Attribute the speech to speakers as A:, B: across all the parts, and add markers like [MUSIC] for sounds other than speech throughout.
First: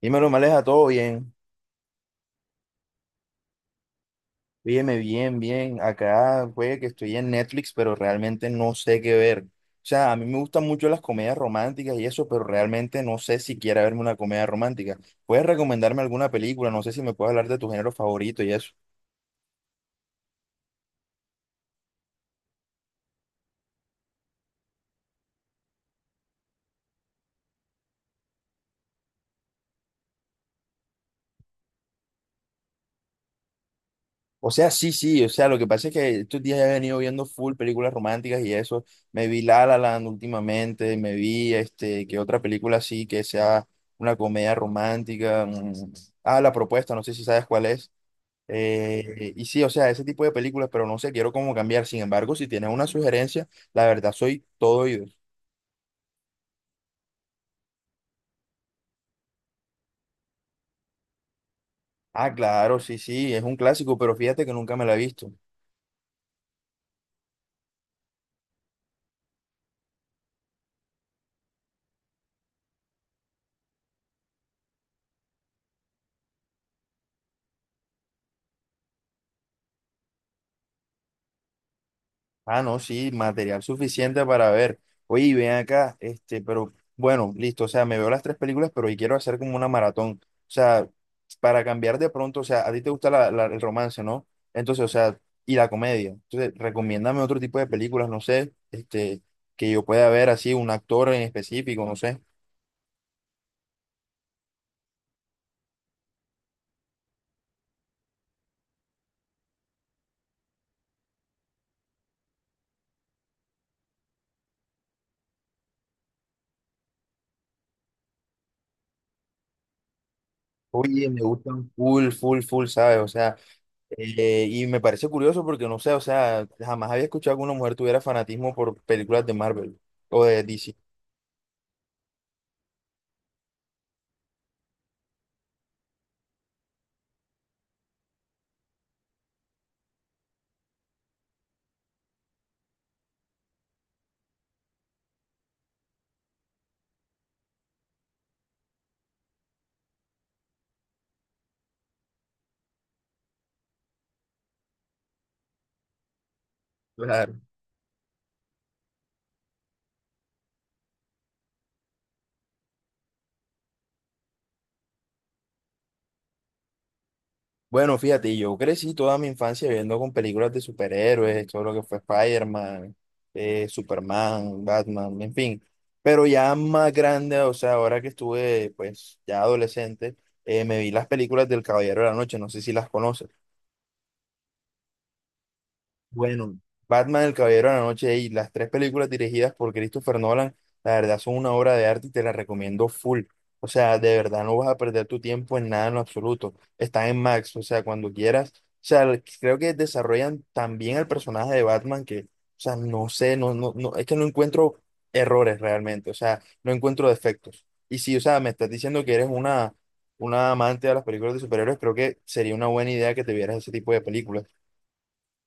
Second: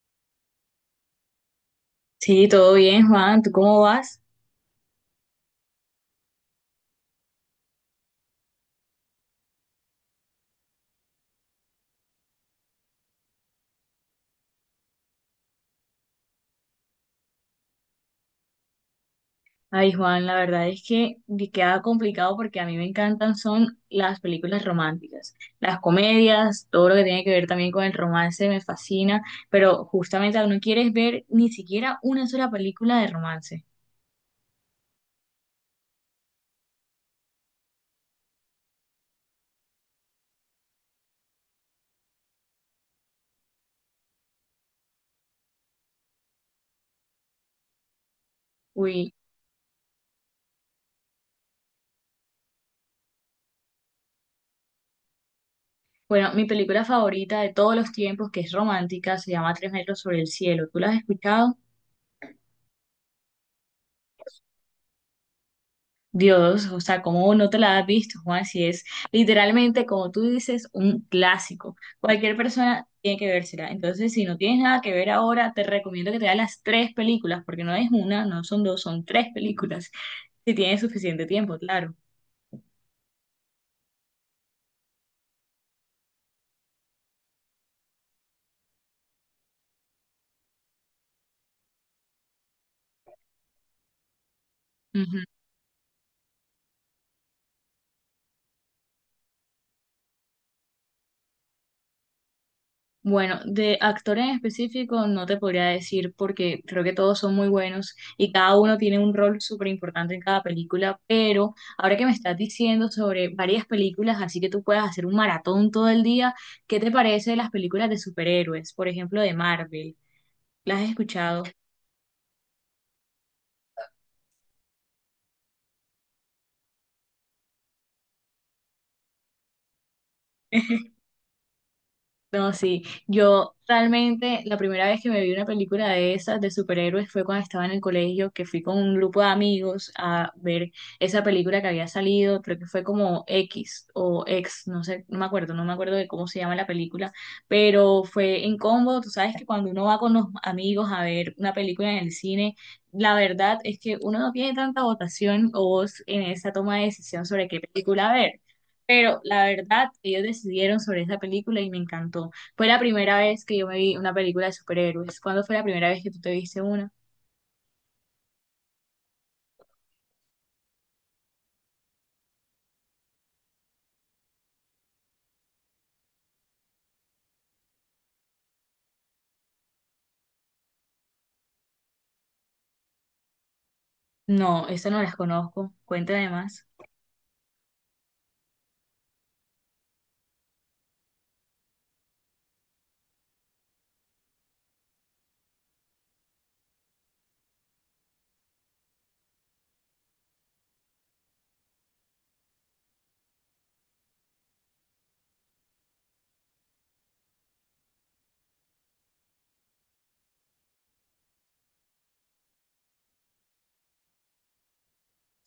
A: Dímelo, Maleja, todo bien.
B: Sí, todo bien, Juan. ¿Tú cómo vas?
A: Óyeme, bien, bien. Acá, güey, que estoy en Netflix, pero realmente no sé qué ver. O sea, a mí me gustan mucho las comedias románticas y eso, pero realmente no sé si quiera verme una comedia romántica. ¿Puedes recomendarme alguna película? No sé si me puedes hablar de tu género favorito y eso.
B: Ay, Juan, la verdad es que me queda complicado porque a mí me encantan son las películas románticas, las comedias, todo lo que tiene que ver también con el romance me fascina, pero justamente no quieres ver ni siquiera una sola película de romance.
A: O sea, sí, sí. O sea, lo que pasa es que estos días he venido viendo full películas románticas y eso. Me vi La La Land últimamente, me vi, que otra película así que sea una comedia romántica. Mm. Ah, La Propuesta, no sé si sabes cuál es.
B: Uy,
A: Y sí, o sea, ese tipo de películas, pero no sé, quiero como cambiar. Sin embargo, si tienes una sugerencia, la verdad soy todo oídos.
B: bueno, mi película favorita de todos los tiempos, que es romántica, se llama Tres metros sobre el cielo. ¿Tú la has escuchado?
A: Ah, claro, sí, sí, es un clásico, pero fíjate que nunca me la he visto.
B: Dios, o sea, ¿cómo no te la has visto, Juan? Si es literalmente, como tú dices, un clásico. Cualquier persona tiene que vérsela. Entonces, si no tienes nada que ver ahora, te recomiendo que te veas las tres películas, porque no es una, no son dos, son tres películas, si tienes suficiente tiempo, claro.
A: Ah, no, sí, material suficiente para ver. Oye, y ven acá, pero bueno, listo, o sea, me veo las tres películas, pero hoy quiero hacer como una maratón. O sea, para cambiar de pronto, o sea, a ti te gusta el romance, ¿no? Entonces, o sea, y la comedia. Entonces, recomiéndame otro tipo de películas, no sé, que yo pueda ver así, un actor en específico, no sé.
B: Bueno, de actor en específico no te podría decir porque creo que todos son muy buenos y cada uno tiene un rol súper importante en cada película, pero ahora que me estás diciendo sobre varias películas, así que tú puedas hacer un maratón todo el día, ¿qué te parece de las películas de superhéroes? Por ejemplo, de Marvel. ¿Las has
A: Oye, me
B: escuchado?
A: gustan full, full, full, ¿sabes? O sea, y me parece curioso porque no sé, o sea, jamás había escuchado que una mujer tuviera fanatismo por películas de Marvel o de DC.
B: [LAUGHS] No, sí, yo realmente la primera vez que me vi una película de esas de superhéroes fue cuando estaba en el colegio, que fui con un grupo de amigos a ver esa película que había salido, creo que fue como X o X, no sé, no me acuerdo, no me acuerdo de cómo se llama la película, pero fue en combo, tú sabes que cuando uno va con los amigos a ver una película en el cine, la verdad es que uno no tiene tanta votación o voz en esa toma de decisión
A: Claro.
B: sobre qué película ver. Pero la verdad, ellos decidieron sobre esa película y me encantó. Fue la primera vez que yo me vi una película de superhéroes. ¿Cuándo fue la primera vez que tú te viste una?
A: Bueno, fíjate, yo crecí toda mi infancia viendo con películas de superhéroes, todo lo que fue Spider-Man, Superman, Batman, en fin. Pero ya más grande, o sea, ahora que estuve, pues, ya adolescente, me vi las películas del Caballero de la Noche, no sé si las conoces.
B: No, esa no las conozco. Cuéntame
A: Bueno,
B: más.
A: Batman, El Caballero de la Noche y las tres películas dirigidas por Christopher Nolan, la verdad son una obra de arte y te la recomiendo full. O sea, de verdad no vas a perder tu tiempo en nada en lo absoluto. Están en Max, o sea, cuando quieras. O sea, creo que desarrollan tan bien el personaje de Batman que, o sea, no sé, no, no, no, es que no encuentro errores realmente, o sea, no encuentro defectos. Y si, o sea, me estás diciendo que eres una amante de las películas de superhéroes, creo que sería una buena idea que te vieras ese tipo de películas.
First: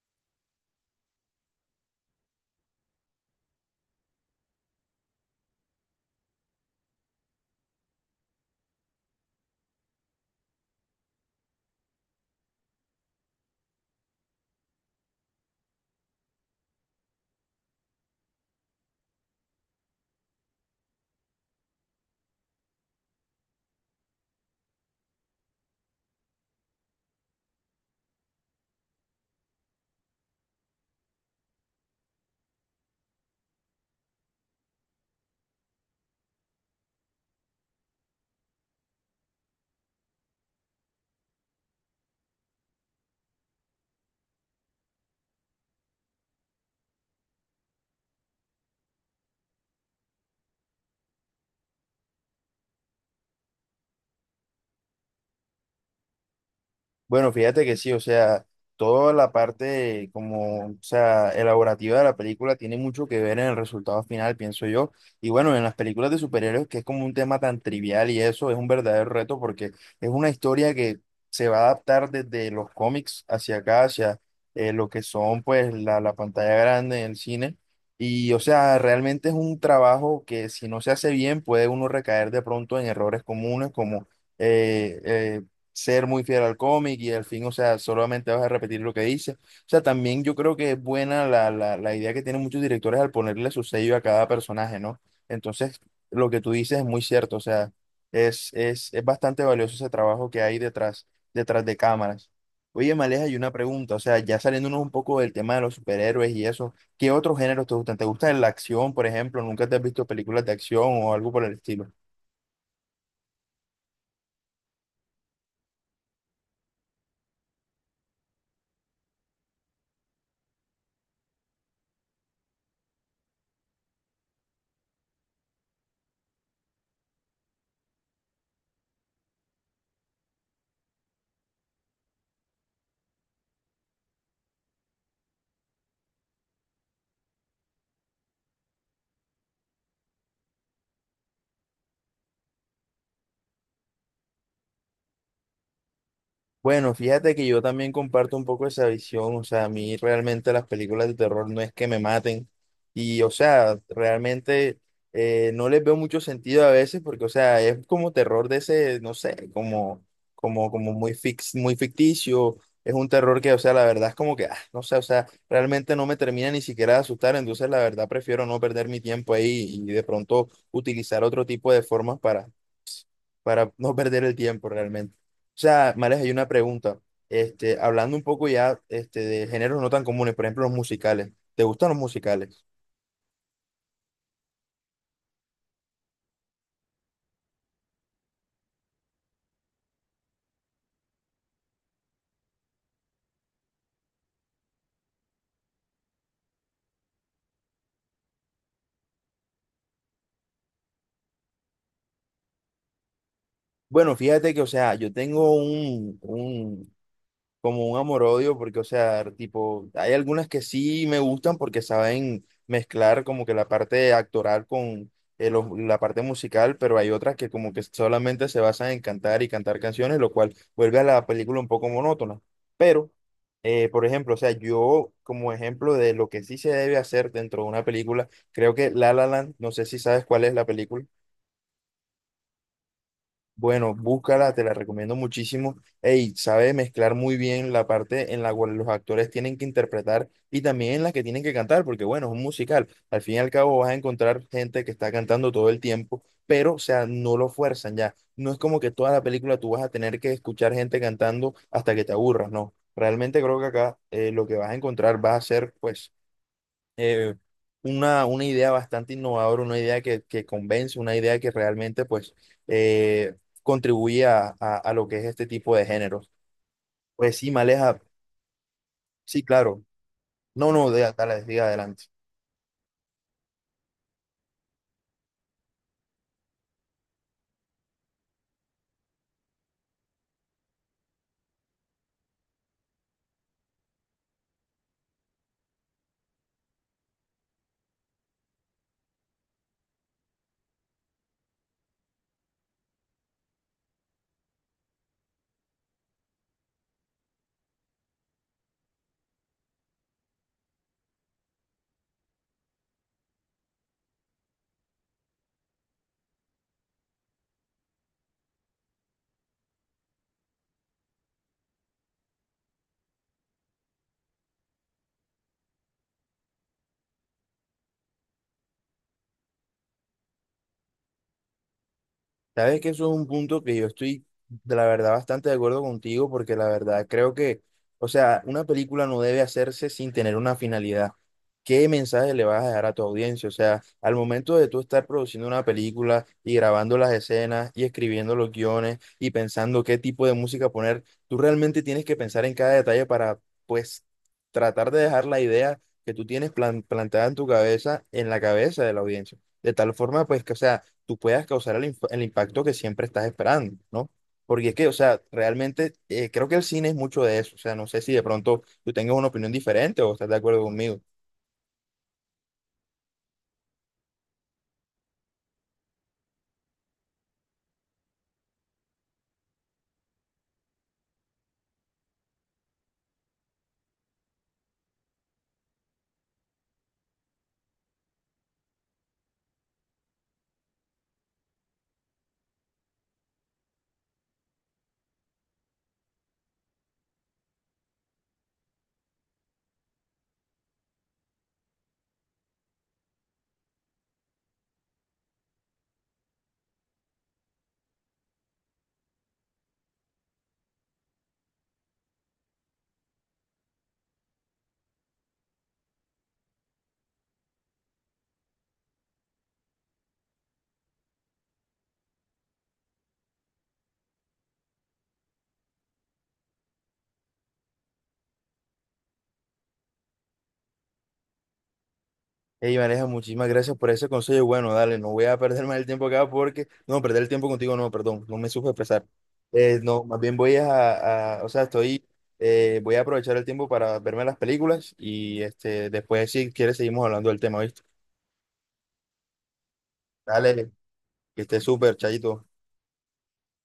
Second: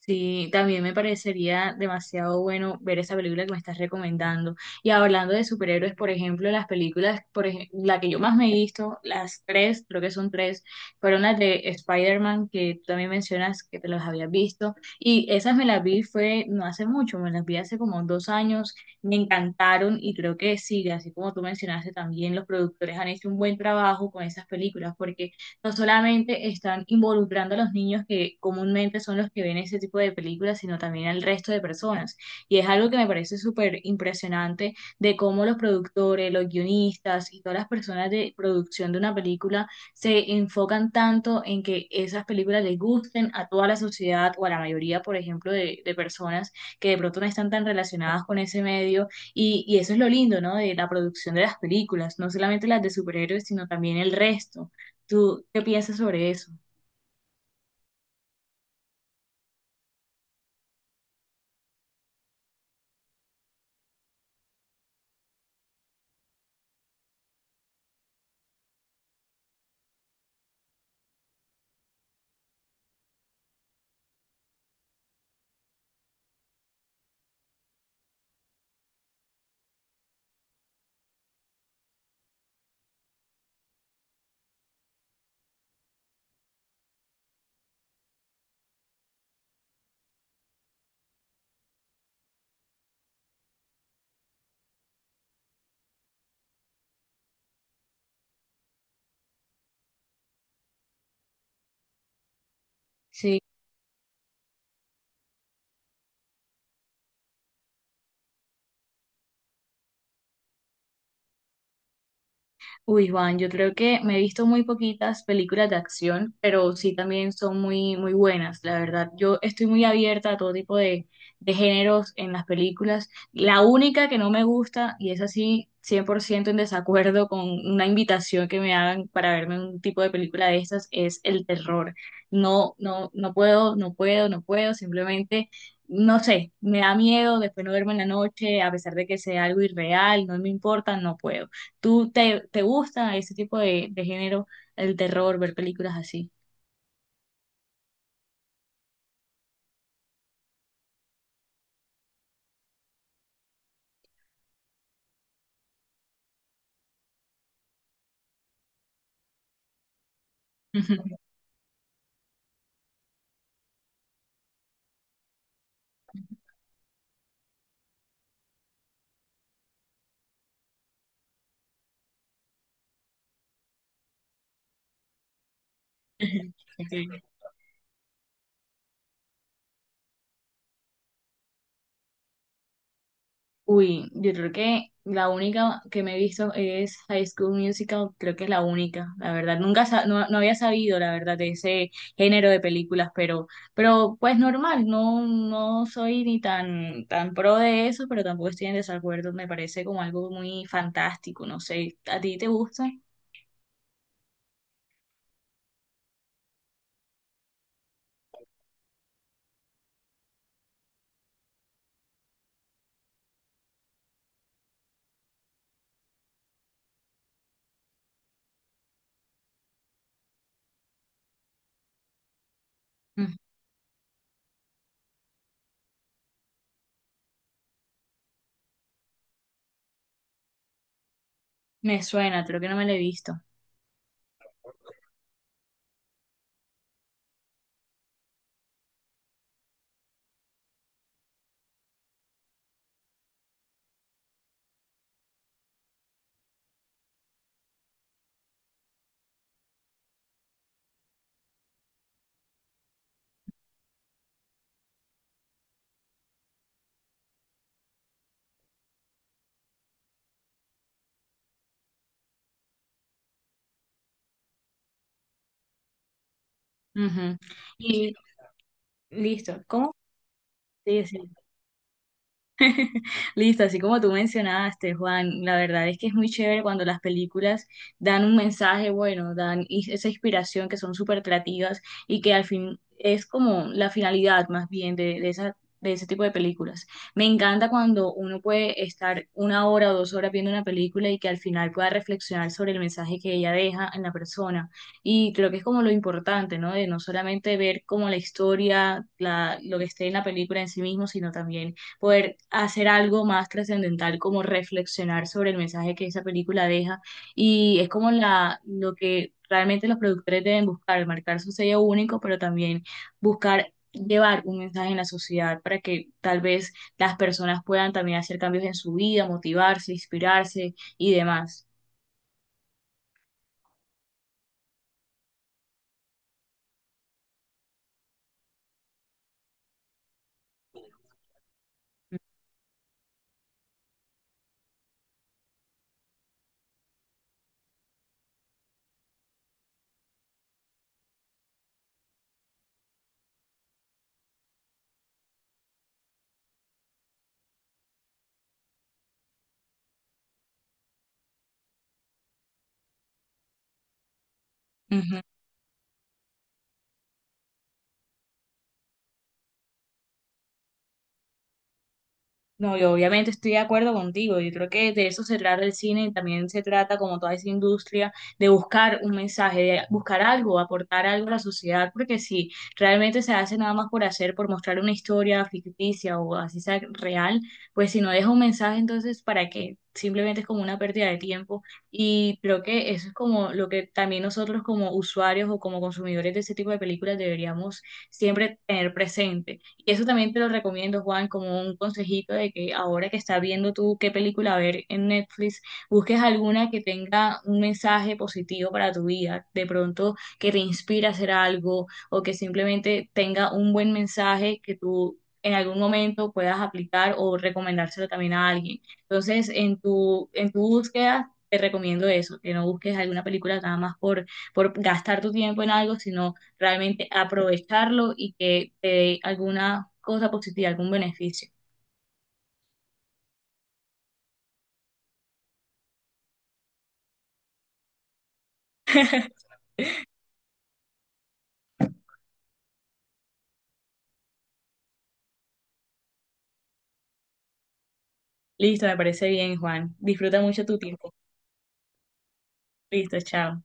B: Sí, también me parecería demasiado bueno ver esa película que me estás recomendando. Y hablando de superhéroes, por ejemplo, las películas, la que yo más me he visto, las tres, creo que son tres, fueron las de Spider-Man, que tú también mencionas que te las habías visto. Y esas me las vi fue no hace mucho, me las vi hace como 2 años, me encantaron y creo que sí, así como tú mencionaste también, los productores han hecho un buen trabajo con esas películas, porque no solamente están involucrando a los niños que comúnmente son los que ven ese tipo de películas, sino también al resto de personas. Y es algo que me parece súper impresionante de cómo los productores, los guionistas y todas las personas de producción de una película se enfocan tanto en que esas películas les gusten a toda la sociedad o a la mayoría, por ejemplo, de personas que de pronto no están tan relacionadas con ese medio. Y eso es lo lindo, ¿no? De la producción de las películas, no solamente las de superhéroes, sino también el resto. ¿Tú qué piensas sobre eso?
A: Bueno, fíjate que sí, o sea, toda la parte como, o sea, elaborativa de la película tiene mucho que ver en el resultado final, pienso yo. Y bueno, en las películas de superhéroes, que es como un tema tan trivial y eso es un verdadero reto porque es una historia que se va a adaptar desde los cómics hacia acá, hacia lo que son pues la pantalla grande en el cine. Y o sea, realmente es un trabajo que si no se hace bien puede uno recaer de pronto en errores comunes como... eh, eh, ser muy fiel al cómic y al fin, o sea, solamente vas a repetir lo que dice. O sea, también yo creo que es buena la idea que tienen muchos directores al ponerle su sello a cada personaje, ¿no? Entonces, lo que tú dices es muy cierto, o sea, es bastante valioso ese trabajo que hay detrás, detrás de cámaras. Oye, Maleja, hay
B: Sí.
A: una pregunta, o sea, ya saliéndonos un poco del tema de los superhéroes y eso, ¿qué otros géneros te gustan? ¿Te gusta la acción, por ejemplo? ¿Nunca te has visto películas de acción o algo por el estilo?
B: Uy, Juan, yo creo que me he visto muy poquitas películas de acción, pero sí también son muy, muy buenas, la verdad. Yo estoy muy abierta a todo tipo de géneros en las películas. La única que no me gusta, y es así 100% en desacuerdo con una invitación que me hagan para verme un tipo de película de estas, es el terror. No, no, no puedo, no puedo, no puedo, simplemente... No sé, me da miedo después no verme en la noche, a pesar de que sea algo irreal, no me importa, no puedo. ¿Tú te gusta ese tipo de género, el terror, ver películas así?
A: Bueno, fíjate que yo también comparto un poco esa visión, o sea, a mí realmente las películas de terror no es que me maten y, o sea, realmente no les veo mucho sentido a veces porque, o sea, es como terror de ese, no sé, como muy
B: [LAUGHS]
A: fix, muy ficticio, es un terror que, o sea, la verdad es como que, ah, no sé, o sea, realmente no me termina ni siquiera de asustar, entonces la verdad prefiero no perder mi tiempo ahí y de pronto utilizar otro tipo de formas para [LAUGHS] no perder el tiempo realmente. O sea, Mares, hay una pregunta.
B: Ok.
A: Hablando un poco ya de géneros no tan comunes, por ejemplo, los musicales. ¿Te gustan los musicales?
B: Uy, yo creo que la única que me he visto es High School Musical, creo que es la única, la verdad. Nunca sa- No, no había sabido, la verdad, de ese género de películas, pero pues normal, no, no soy ni tan pro de eso, pero tampoco estoy en desacuerdo, me parece como algo muy fantástico, no sé, ¿a ti te gusta?
A: Bueno, fíjate que, o sea, yo tengo como un amor-odio, porque, o sea, tipo, hay algunas que sí me gustan porque saben mezclar como que la parte actoral con la parte musical, pero hay otras que como que solamente se basan en cantar y cantar canciones, lo cual vuelve a la película un poco monótona. Pero,
B: Mm,
A: por ejemplo, o sea, yo como ejemplo de lo que sí se debe hacer dentro de una película, creo que La La Land, no sé si sabes cuál es la película.
B: me suena, creo que no me lo he visto.
A: Bueno, búscala, te la recomiendo muchísimo. Ey, sabe mezclar muy bien la parte en la cual los actores tienen que interpretar y también en la que tienen que cantar, porque bueno, es un musical. Al fin y al cabo vas a encontrar gente que está cantando todo el tiempo, pero o sea, no lo fuerzan ya. No es como que toda la película tú vas a tener que escuchar gente cantando hasta que te aburras, no. Realmente creo que acá lo que vas a encontrar va a ser pues eh, una idea bastante innovadora, una idea que convence, una idea que realmente pues eh, contribuye a, a lo que es este tipo de géneros. Pues
B: Ujú.
A: sí, Maleja,
B: Y
A: sí,
B: listo.
A: claro.
B: ¿Cómo?
A: No, no,
B: Sí, sí.
A: dale, siga adelante.
B: Listo, así como tú mencionaste, Juan, la verdad es que es muy chévere cuando las películas dan un mensaje bueno, esa inspiración que son súper creativas y que al fin es como la finalidad más bien de esa, de ese tipo de películas. Me encanta cuando uno puede estar 1 hora o 2 horas viendo una película y que al final pueda reflexionar sobre el mensaje que ella deja en la persona. Y creo que es como lo importante, ¿no? De no solamente ver como la historia, la, lo que esté en la película en sí mismo, sino también poder hacer algo más trascendental, como reflexionar sobre el mensaje que esa película deja. Y es como la, lo que realmente los productores deben buscar, marcar su sello único, pero también buscar llevar un mensaje en la sociedad para que tal vez las personas puedan también hacer cambios en su vida, motivarse, inspirarse y demás.
A: Sabes que eso es un punto que yo estoy, de la verdad, bastante de acuerdo contigo, porque la verdad creo que, o sea, una película no debe hacerse sin tener una finalidad. ¿Qué mensaje le vas a dejar a tu audiencia? O sea, al momento de tú estar produciendo una película y grabando las escenas y escribiendo los guiones y pensando qué tipo de música poner, tú realmente tienes que pensar en cada detalle para, pues, tratar de dejar la idea que tú tienes plantada en tu cabeza, en la cabeza de la audiencia. De tal forma, pues, que, o sea, tú puedas causar el, el impacto que siempre estás esperando, ¿no? Porque es que, o sea, realmente creo que el cine es mucho de eso. O sea, no sé si de pronto tú tengas una opinión diferente o estás de acuerdo conmigo.
B: No, yo obviamente estoy de acuerdo contigo. Yo creo que de eso se trata el cine y también se trata, como toda esa industria, de buscar un mensaje, de buscar algo, aportar algo a la sociedad, porque si realmente se hace nada más por hacer, por mostrar una historia ficticia o así sea real, pues si no deja un mensaje, entonces ¿para qué? Simplemente es como una pérdida de tiempo y creo que eso es como lo que también nosotros como usuarios o como consumidores de ese tipo de películas deberíamos siempre tener presente y eso también te lo recomiendo, Juan, como un consejito de que ahora que estás viendo tú qué película ver en Netflix, busques alguna que tenga un mensaje positivo para tu vida, de pronto que te inspire a hacer algo o que simplemente tenga un buen mensaje que tú en algún momento puedas aplicar o recomendárselo también a alguien. Entonces, en tu búsqueda, te recomiendo eso, que no busques alguna película nada más por gastar tu tiempo en algo, sino realmente aprovecharlo y que te dé alguna cosa positiva, algún beneficio.
A: Ey, Vanessa, muchísimas gracias por ese consejo. Y bueno, dale, no voy a perder más el tiempo acá porque, no, perder el tiempo contigo, no, perdón, no me supe expresar. No, más bien voy a, o sea, estoy, voy a aprovechar el tiempo para verme las películas y después si quieres seguimos hablando del tema, ¿viste?
B: Listo, me parece bien, Juan. Disfruta mucho
A: Dale,
B: tu tiempo.
A: que esté súper, chayito.
B: Listo, chao.